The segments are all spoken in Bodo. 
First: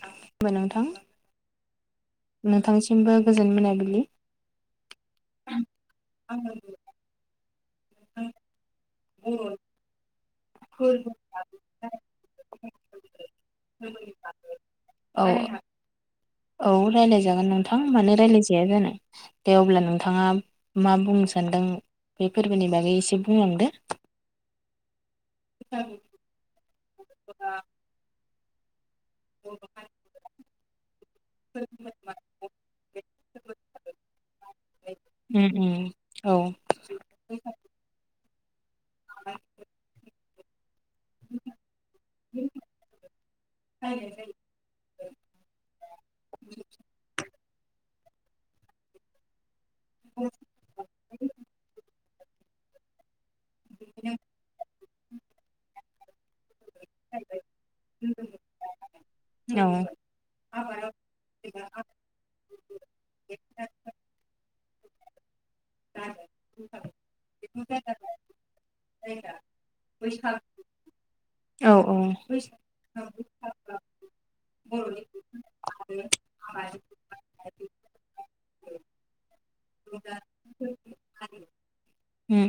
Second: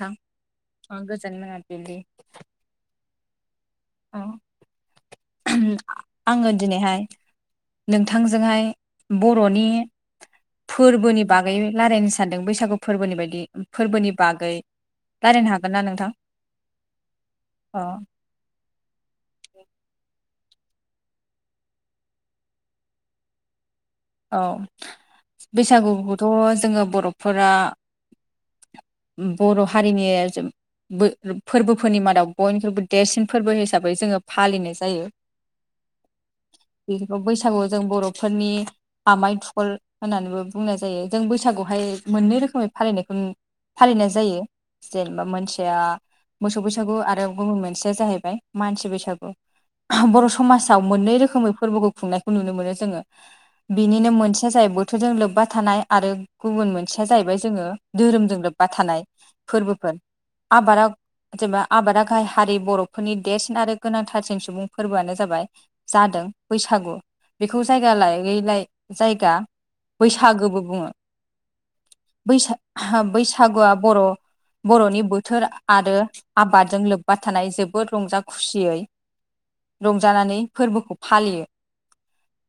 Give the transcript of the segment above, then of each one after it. नोंथां खुलुमबाय नोंथां ओं गोजोन मोनाबिलि। नोंथांसिमबो गोजोन मोना आङो दिनैहाय नोंथांजोंहाय बर'नि फोरबोनि बागै रायलायनो सानदों बैसागु फोरबोनि बायदि फोरबोनि बागै। औ रायज्लायनो हागोन ना नोंथां? औ रायज्लायजागोन नोंथां अ मानो रायज्लाय जाया जानो दे अब्ला नोंथाङा मा बुंनो सानदों बेफोरबोनि बागै एसे बुंलांदो। औ बैसागुखौथ' जोङो बर'फोरा बर' हारिनि बो फोरबोफोरनि मादाव बयनिख्रुइबो देरसिन फोरबो हिसाबै जोङो फालिनाय जायो। उम उम औ। बैसागुआव जों बर'फोरनि आमाय थुखुल होननानैबो बुंनाय जाय जायो जों बैसागुआवहाय मोननै रोखोमै फालिनायखौ फालिनाय जायो जेनेबा मोनसेया मोसौ बैसागु आरो गुबुन मोनसेया जाहैबाय मानसि बैसागु [unintelligible] बर' समाजाव मोननै रोखोमै फोरबोखौ खुंनाय नुनो मोनो जोङो बेनिनो मोनसेया जाहै बोथोरजों लोब्बा थानाय आरो गुबुन मोनसेया जाहैबाय जोङो धोरोमजों लोब्बा थानाय औ फोरबोफोर आबादा जेनबा आबादा गाहाय हारि बर'फोरनि देरसिन आरो गोनांथारसिन सुबुं फोरबोआनो जाबाय जादों बैसागु बेखौ जायगा लायै लायै जायगा बैसागोबो बुङो औ औ। बैसा बैसागुआ आ बर' बर'नि बोथोर आरो आबादजों लोब्बा थानाय जोबोद रंजा खुसियै रंजानानै फोरबोखौ फालियो। उम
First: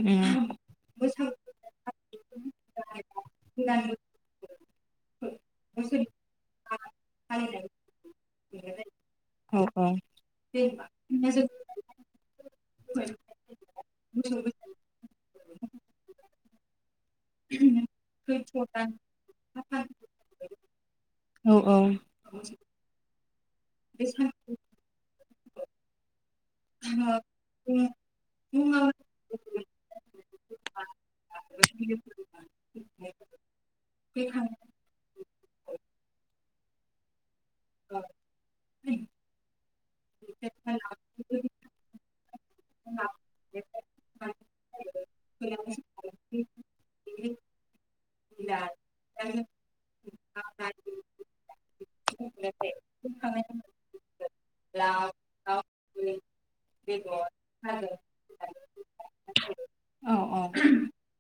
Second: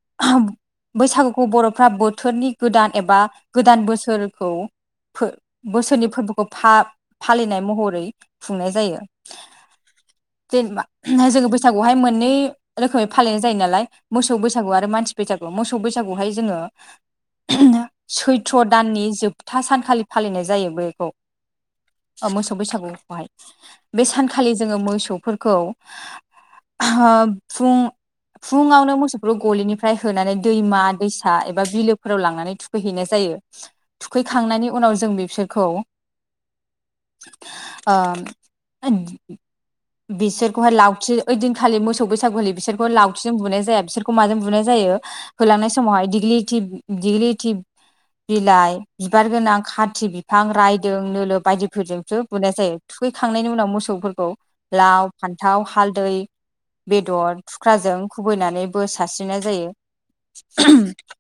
उम बैसागुखौ बर'फ्रा बोथोरनि गोदान एबा गोदान बोसोरखौ फो बोसोरनि फोरबोखौ फा फालिनाय महरै खुंनाय जायो [unintelligible] जेनेबा जों बैस सागु हाय मोननै रोखोमै फालिनाय जायो नालाय मोसौ बैसागु आरो मानसि बैसागु। मोसौ बैसागुहाय जोङो [unintelligible] सैथ्र दाननि जोबथा सानखालि फालिनाय जायो ओमफाय बेखौ। औ औ मोसौ बैसागुखौहाय बे सानखालि जोङो मोसौ फोरखौ ओहो फुं फुङावनो मोसौफोरखौ गलिनिफ्राय होनानै दैमा दैसा एबा बिलोफोराव लांनानै थुखैहैनाय जायो थुखैखांनायनि उनाव जो जों बिसोरखौ ओ [unintelligible] बिसोरखौहाय लावथि ओदि खालि मोसौ बैसागुलि बिसोरखौ लावथिजों बुनाय जाया बिसोरखौ माजों बुनाय जायो होलांनाय समावहाय दिग्लिथिब दिग्लिथिब बिलाइ बिबार गोनां खाथि बिफां रायदों नोल बायदिफोरजोंसो बुनाय जायो थुखैखांनायनि उनाव मोसौफोरखौ लाव फान्थाव हालदै बेदर थुख्राजों खुबैनानै बो सारस्रिनाय जायो। [unintelligible]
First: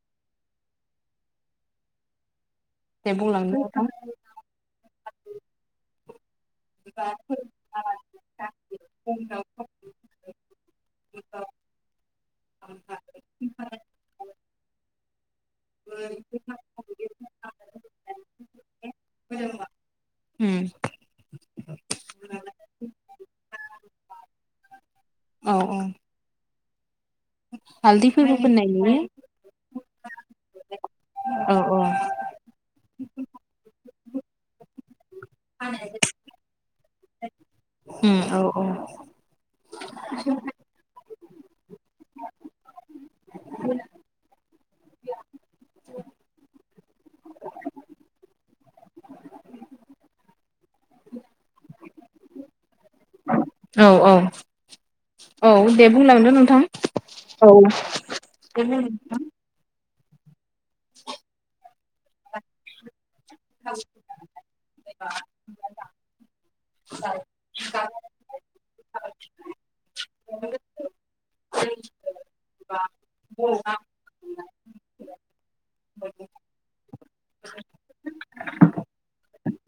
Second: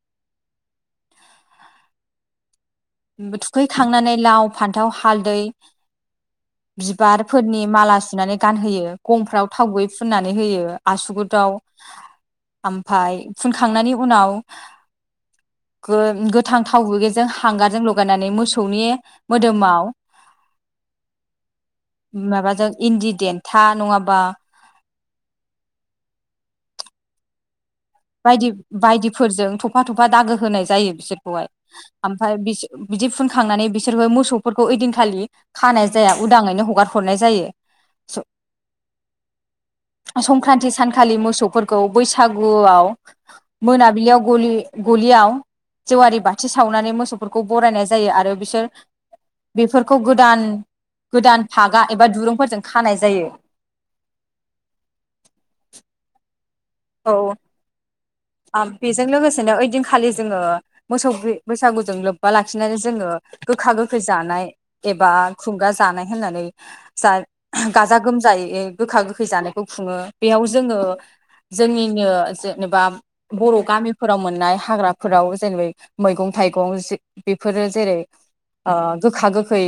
दे बुंलांदो नोंथां थुखैखांनानै लाव फान्थाव हालदै [inaudible] बिबारफोरनि माला सुनानै गानहोयो गंफ्राव थाव गुयै फुननानै होयो आसुगुदाव ओमफाय फुनखांनायनि उनाव गो गोथां थाव गुगैजों हांगार जों लगायनानानै मोसौनि मोदोमाव उम माबाजों इनदि देन्था नङाबा औ औ हालदैफोरबो बायदि फोननाय नुयो बायदिफोरजों थफा थफा दागो होनाय जायो बिसोरखौहाय औ औ ओमफाय बिसो बि दि फुनखांनानै बिसोरबो मोसौफोरखौ ओइदिनखालि खानाय जाया उदाङैनो हगार हरनाय जायो उम स औ संक्रान्ति सानखालि मोसौ फोरखौ बैसागुआव मोनाबिलियाव गलि गलियाव जेवारि बाथि सावनानै मोसौफोरखौ बरायनाय जायो आरो बिसोर बेफोरखौ गोदान गोदान फागा एबा दुरुंफोरजों खानाय जायो। औ औ औ दे बुंलांदो नोंथां औ ओबेजों लोगोसेनो ओइदिनखालि जोङो मोसौ बैसागु जों लोब्बा लाखिनानै जोङो गोखा गोखै जानाय एबा खुंगा जानाय होननानै जा गाजा गोमजायै गोखा गोखै जानायखौ खुङो बेयाव जोङो जोंनिनो जेनेबा बर' गामिफोराव मोननाय हाग्राफोराव जेनैब मैगं थाइगं बेफोरो जेरै ओ गोखा गोखै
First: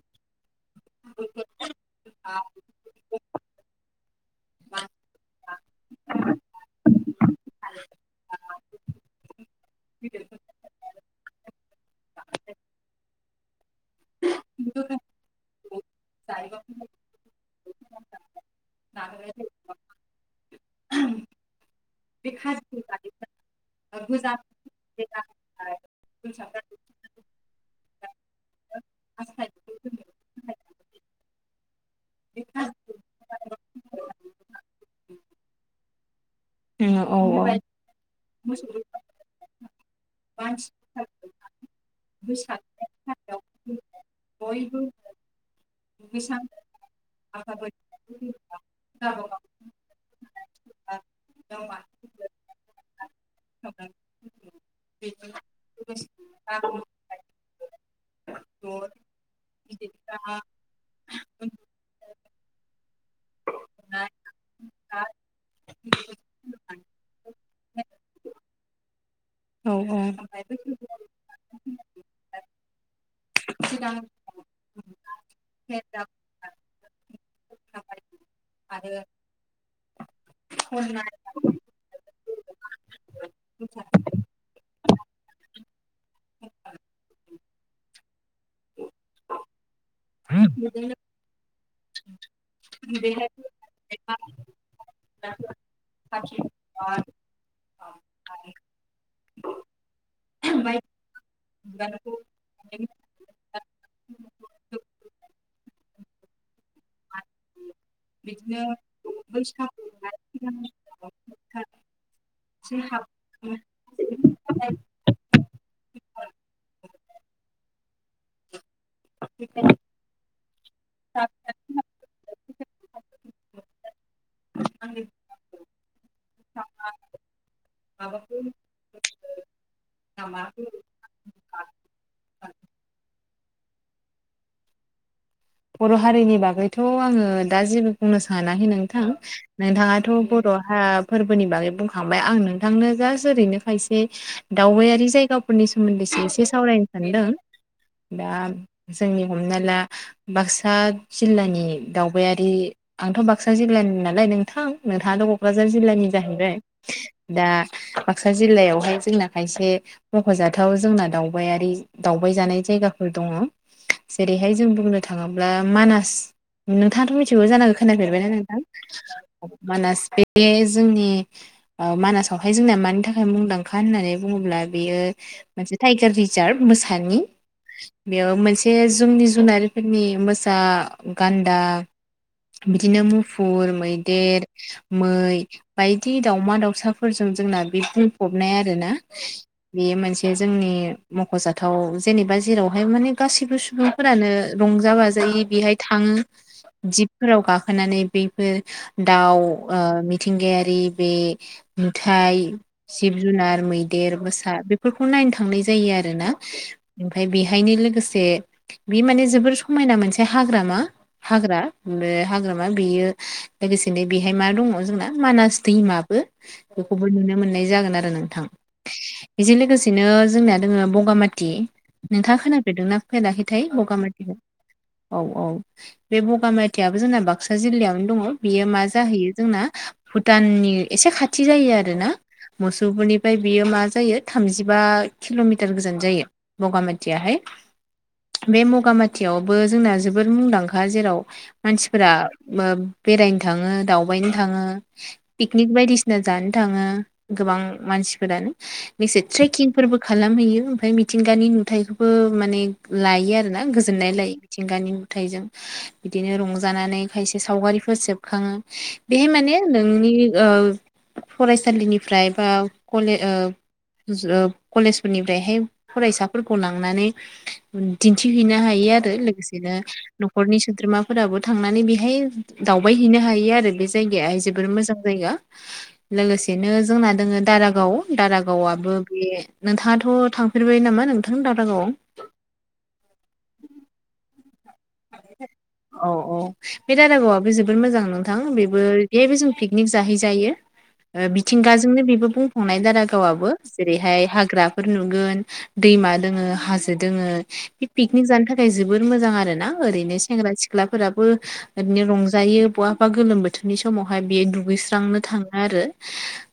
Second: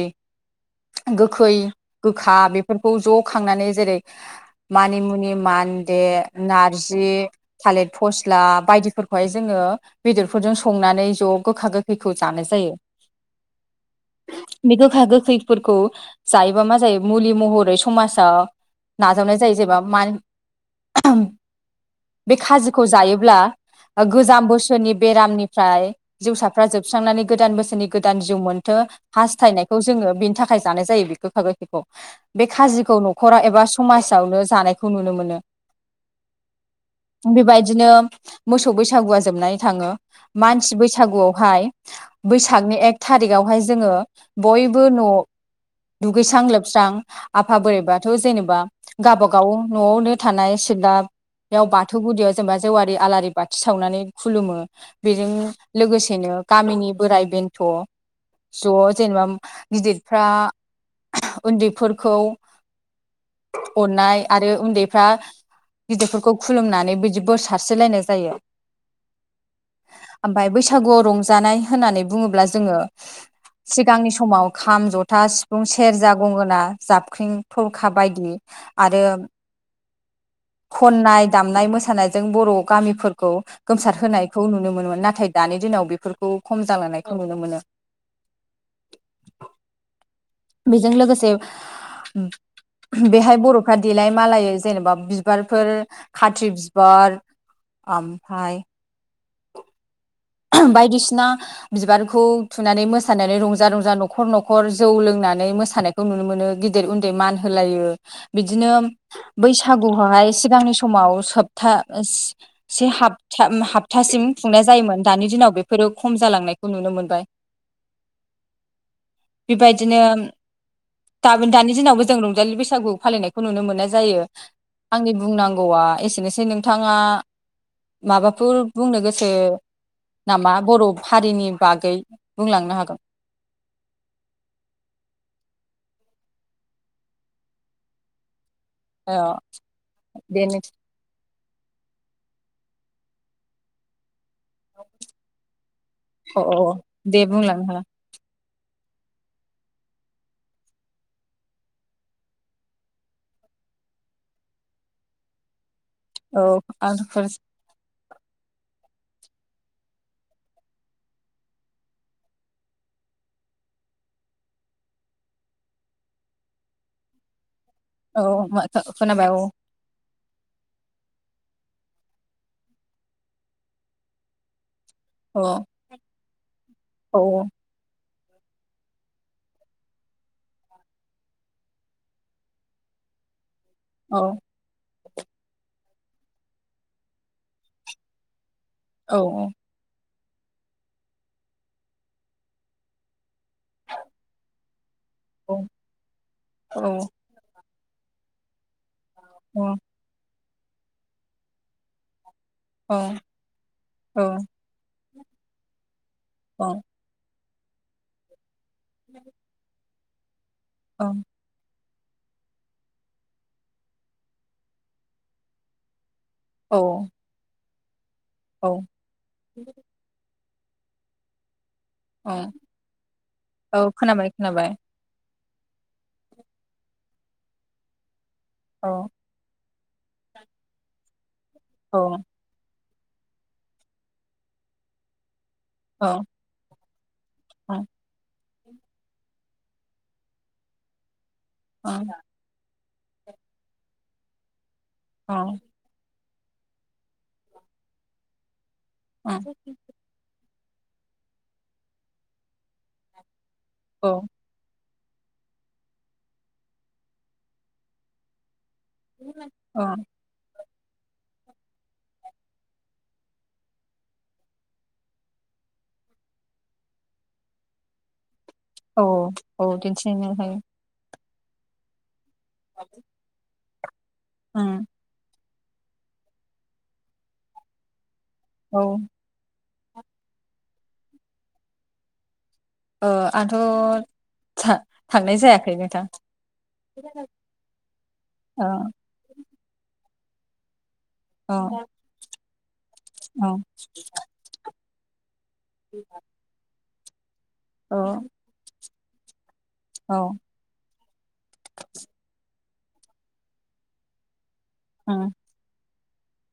गोखै गोखा बेफोरखौ ज' खांनानै जेरै मानिमुनि मा मान्दे नारजि थालेथ फस स्ला बायदिफोरखौहाय जोङो बेदरफोरजों संनानै ज' गोखा गोखैखौ जानाय जायो बे गोखा गोखैफोरखौ जायोबा मा जायो मुलि महरै स समाजाव नाजावनाय जायो जेनबा म बे खाजिखौ जायोब्ला गोजाम बोसोरनि बेरामनिफ्राय जिउसारफ्रा जोबस्रांनानै गोदान बोसोरनि गोदान जिउ मोनथों हास्थायनायखौ जोंङो बिनि थाखाय जानाय जायो बे गोखा गोखैखौ बे खाजिखौ न'खराव एबा समाजावनो जानायखौ नुनो मोनो औ औ बेबायदिनो मोसौ बैसागुआ जोबनानै थाङो मानसि बैसागुआवहाय बैसागनि एक थारिखआवहाय जोङो बयबो न' दुगैस्रां लोबस्रां आफा बोरैबाथ' जेनेबा गावबागाव न'आवनो थानाय सिबलायाव बाथौ गुदियाव जेनेबा जेवारि आलारि बाथि सावनानै खुलुमो बेजों लोगोसेनो गामिनि बोराय बे थ' ज' जेनेबा गिदिरफ्रा उन्दैफोरखौ अननाय आरो उन्दैफ्रा गिदिरफोरखौ खुलुमनानै बिदि बोरस सारसस्रिलायनाय जायो औ औ ओमफ्राय बैसागुआव रंजानाय होननानै बुङोब्ला जोङो सिगांनि समाव खाम जथा सिफुं सेरजा गंगोना जाबख्रिं थरखा बायदि आरो खननाय दामनाय मोसानाय जों बर' गामिफोरखौ गोमसार होनायखौ नुनो मोनोमोन नाथाय दानि दिनाव बेफोरखौ खम जालांनायखौ नुनो मोनो बेजों लोगोसे बेहाय बर'फ्रा देलाय मालाय जेनेबा बिबारफोर खात्रि बिबार ओमफाय बायदिसिना बिबारखौ थुनानै मोसानानै रंजा रंजा न'खर न'खर जौ लोंनानै नानै मोसानायखौ नुनो मोनो ग गेदेर उन्दै मान होलायो बिदिनो बैसागुआवहाय सिगांनि समाव सफथा हफतासिम खुंनाय जायोमोन दानि दिनाव बेफोरो खम जालांनायखौ नुनो मोनबाय बेबायदिनो दाबो दानि दिनावबो जों रंजालि बैसागु फालिनायखौ नुनो मोननाय जायो आंनि बुंनांगौआ एसेनोसै नोंथाङा माबाफोर बुंनो गोसो नामा बर' हारिनि बागै बुंलांनो हागोन बर' हारिनि बागैथ' आङो दा जेबो बुंनो सान माने नोंथां ओ नोंथाङाथ' दे बर' हा फोरबोनि बागै बुंखांबाय आं थांनो जास्ट ओरैनो खायसे दावबायारि जायगाफोरनि सोमोन्दैसो अ एसे औ सावरायनो दे सानदों बुंलांनो हाला दा जोंनि हमना ला बाक्सा जिल्लानि दावबायारि आंथ' बाक्सा जिल्लानि नालाय नोंथां नोंथाङाथ' क'क्राझार जिल्लानि जाहैबाय औ आं दा बाक्सा जिल्लायावहाय जोंना खायसे मख'जाथाव जोंना दावबायारि दावबाय जानाय जायगाफोर दङ जेरैहाय जों बुंनो थाङोब्ला मानास नोंथाङाथ' मिथिगौ जानांगौ औ खोनाफेरबायना नोंथां मा खोनाबाय औ मानास बे जोंनि ओ मानासावहाय जोंनाया मानि थाखाय मुंदांखा होननानै बुङोब्ला बेयो मोनसे टाइगार रिजार्भ औ मोसानि बेयाव मोनसे जोंनि जुनार फोरनि मोसा गान्दा बिदिनो मुफु फुर औ मैदेर मै बायदि दाावमा दाउसाफोरजों जोंना बे बुंफबनाया आरोना औ बेयो मोनसे जोंनि मख'जाथाव जेनेबा जेरावहाय माने गासोयबो सुबुंफोरानो रंजाबाजा। ज बेहाय थाङो औ जिबफोराव गाखोनानै बैफोर। दाउ औ मिथिंगायारि बे नुथाय। जिब जुनार मैदेर औ मोसा बेफोरखौ नायनो थांनाय जायो आरोोना ओमफ्राय बेहा हथायनि लोगोसे बे माने जोबोर समायना मोनसे हाग्रा मा हाग्रा। बे हाग्रामा बेयो लोगोसेनो बेहाय मा दङ जोंना मानास दैमाबो। औ बेखौबो नुनो मोननाय जागोन आरो नोंथां औ बेजों लोगोसेनो जोंनिया। दोङो बगामाथि औ नोंथाङा खोनाफेरदोंना फैराखैथाय औ बगामाथि। खोनाबाय खोनाबाय। औ औ बे बगामेथायाइयाबो जोंना बाक्सा जिल्लायावनो दङ बेयो मा औ जाहैयो जोंना। भुटाननि एसे खाथि जायो औ आरोना मसु लपुरनिफ्राय बियो मा जायो थामजिबा किल'मिटार। औ गोजानजायो बगामातियाहाय औ बे बगामातियाहाय। खाुथियावबो जोंना जोबोर मुंदांखा जेराव मानसिफोरा। बेरायनो थाङो दावबायनो थाङो पिकनिक बायदिसिना। जानो थाङो गोबां मानसिफोरानो बे लोगोसे ट्रेकिंफोरबो खालामहैयो। ओमफ्राय मिथिंगानि नुथायाइखौबो माने लायो आरो ना गोजोननाय लायो मिथिंगानि। नुथाइजों बिदिनो रंजानानै खायसे सावगारिफोर सेबखाङो। बेहाय माने औ नोंनि ओ फरायसालिनिफ्राय बा कले ओ। कलेज फोरनिफ्रायहाय फरायसाफोरखौ लांनानै दिन्थिहैनो हायो। औ आरो औ लोगोसेनो दिन्थिनो हायो न'खरनि सोद्रोमा। फोराबो थांनानै बेहाय दावबायहैनो हायो आरो बे जायगायाहाय जोबोर उम मोजां जायगा। लोगोसेनो जोंना दोङो दारागाव औ दारागावबो बे। नोंथाङाथ' थांफेरबाय नामा नोंथां दावरागावआव। आं आंथ'। थांनाय जायाखै नोंथां औ औ बे दारागावाबो जोबोद मोजां नोंथां औ बेबो बे जों। पिकनिक जाहैजायो ओ औ मिथिंगाजोंनो बेबो बुंफुंनाय। दारागावाबो औ जेरैहाय हाग्राफोर नुगोन दैमा दोङो हाजो दोङो। बे औ पिकनिक जानो थाखाय जोबोर मोजां आरो ना। औ ओरैनो सेंग्रा सिख्लाफोराबो ओरैनो रंजायो बहाबा गोलोम बोथोरनि समावहाय बेयो। दुगैस्रांनो औ थाङो आरो।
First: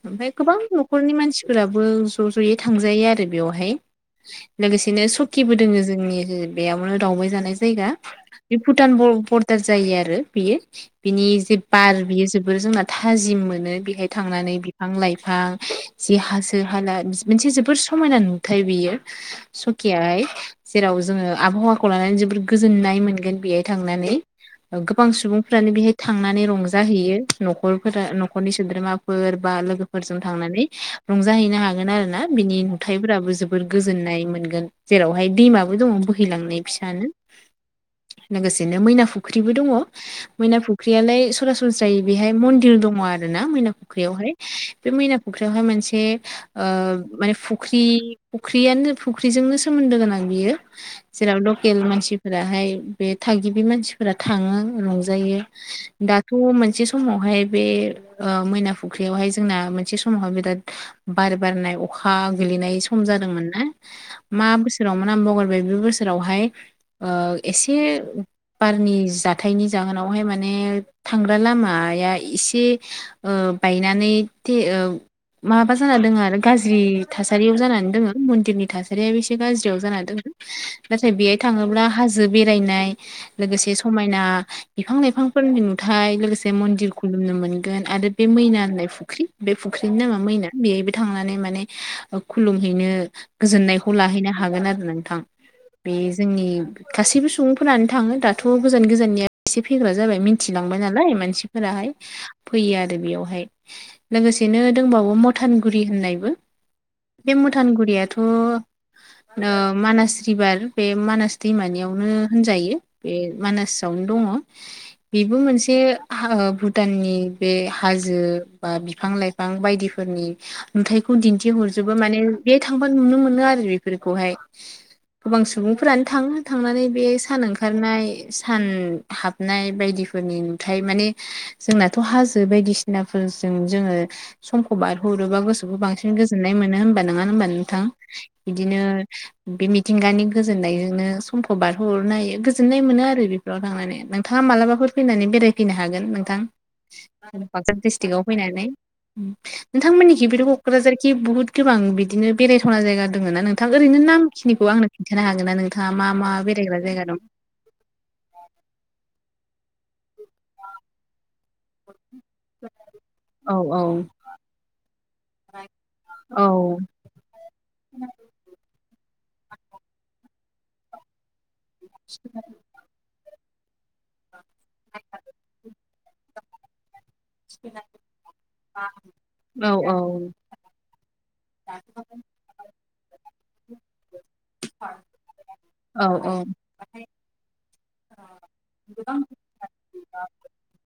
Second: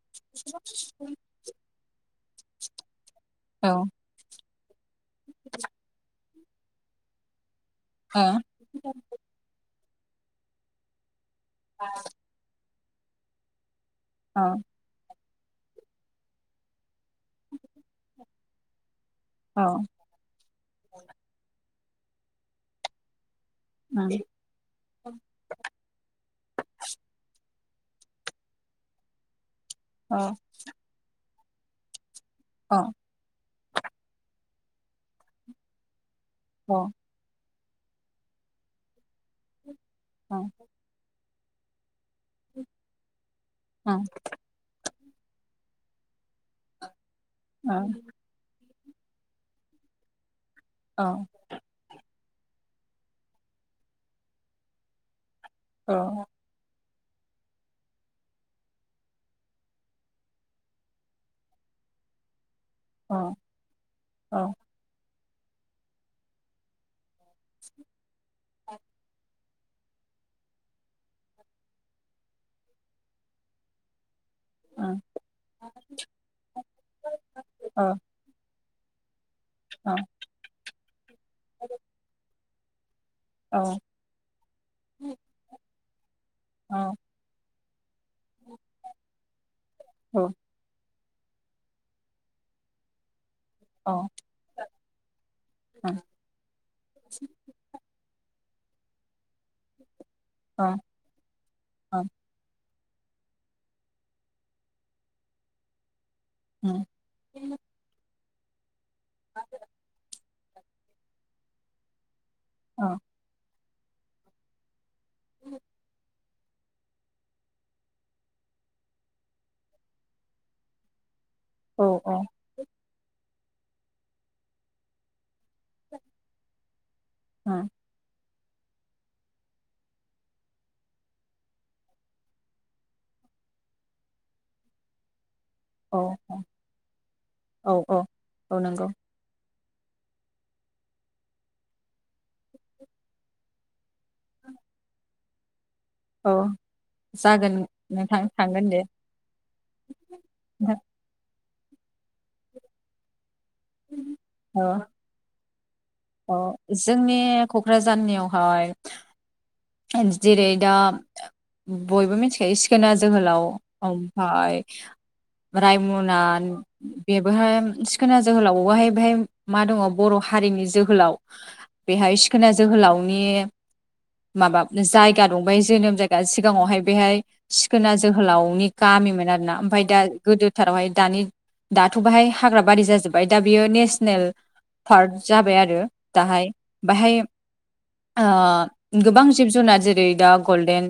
ओमफफ्राय गोबां न'खरनि मानसिफोराबो ज' ज'यै थांजायो आरो बेवहाय ओ लोगोसे। बिदिनो सकिबो दोङो जोंनि बेयावनो दावबाय जानाय जायगा बे भुटान बरदार। जायो आरो बियो बिनि जे बार बियो जोबोर जोंना थाजिम मोनो। बेहाय थांनानै औ बिफां लाइफां। बिफां जि हासो हाला मोनसे जोबोर समायना नुथाय बियो। औ सकियाहाय जेराव जोङो आबहावाखौ लानानै जोबोर गोजोननाय मोनगोन। बेहाय औ थांनानै गोबां सुबुंफ्रानो बेहाय थांनानै रंजाहैयो। न'खरफोरा न'खरनि सोद्रोमाफोर बा लोगोफोरजों थांनानै रंजाहैनो हागोन आरो ना। बिनि औ नुथाइफोराबो जोबोर गोजोननाय मोनगोन जेरावहाय दैमाबो दङ बोहैलांनाय औ फिसानो। लोगोसेनो मैना फुख्रिबो दङ मैना फुख्रियालाय। सरासनस्रै बेहाय मन्दिर दङ आरो ना मैना फुख्रियावहाय। बे मैना फुख्रियावहाय मोनसे माने फुख्रि फुख्रियानो। फुख्रिजोंनो सोमोन्दो गोनां बियो जेराव लकेल मानसि। फोराहाय बे थागिबि मानसि थाङो रंजायो दाथ' मोनसे। समावहाय बे मैना फुख्रियावहाय जोंना मोनसे समावहाय बिराद बार बारनाय अखा। गोलैनाय सम जादोंमोन ना मा बोसोरावमोन आं बगारबाय बे बोसोरावहाय। एसे बारनि जा। हाथथायनि जाहोनावहाय माने थांग्रा लामाया एसे बायनानै। ओ माबा जाना दोङो आरो गाज्रि थासारियाव जानानै दोङो मन्दिरनि थासारिया बेसे गाज्रियाव जाना दोङो नाथाय बेहाय थाङोब्ला हाजो बेरायनाय लोगोसे समायना बिफां लाइफांफोरनि नुथाय लोगोसे मन्दिर खुलुमनो मोन गोन आरो बे मैना होननाय फुख्रि बे फुख्रिनि नामा मैना बेहाय थांनानै माने खुलुमहैनो गोजोननायखौ लाहैनो हागोन आरो नोंथां बे जोंनि गासैबो सुबुंफोरानो थां ङो दाथ' गोजान गोजाननिया एसे फैग्रा जाबाय मिथिलांबाय नालाय मानसिफोराहाय फैयो आरो आरो बेयावहाय लोगोसेनो दंबावो मथानगुरि होननाय बे मुथानगुरियाथ' ओ मानास बिबार बे मानास दैमानियावनो होनजायो बे मानासावनो दङ बेबो मोनसे भुटाननि बे हाजो बा बिफां लाइफां बायदिफोरनि नुथायखौ खौ दिन्थि हरजोबो माने बे थांबा नुनो मोनो आरो बेफोरखौहाय गोबां सुबुंफोरानो थाङो थांनानै बे सान ओंखारनाय सान हाबनाय बायदिफोरनि नुथाय माने जोंनाथ' हाजो बायदिसिनाफोर जों जोङो समखौ बारहरोबा गोस खौबो बांसिन गोजोन्नाय मोनो होमबा नङा होमबा नोंथां बिदिनो नंगौ बे मिथिंगानि गोजोननायजों नो समखौ बारहरनो हायो गोजोननाय मोनो आरो बेफोराव थांनानै नोंथाङा मालाबाफोर फैनानै बेराय फैनो हागोन औ नोंथां। जागोन बाक्सा नोंथां डिस्ट्रिकआव फैनानै थांगोन दे नोंथांमोननिखिबो नोंथां क'क्राझारखि बुहुद गोबां बिदिनो बेरायथावना जायगा दङना नोंथां ओरैनो नामखिनिखौ आंनो खिन्थानो हागोना नों अ जोंनि क'क्राझारनियावहाय जेरै दा बयबो मिथिखायो सिखोना जोहोलाव औ औ ओमफाय रायमना औ बेबोहाय सिखोना जोहोलावहाय बेहाय मा दङ बर' हारिनि जोहोलाव बेहाय सिखोना जोहोलावनि माबा जायगा दंबाय जोनोम जायगा सिगाङावहाय बेहाय सिखोना जोहोलावनि गामिमोन आरोना औ ओमफाय औ दा गोदोथारावहाय दानि दाथ' बेाहाय हाग्रा बारि जाजोब्बाय दा बियो नेसनेल पार्क जाबाय आरो औ औ दाहाय बेहाय ओ गोबां जिब जुनार जेरै दा गल्डेन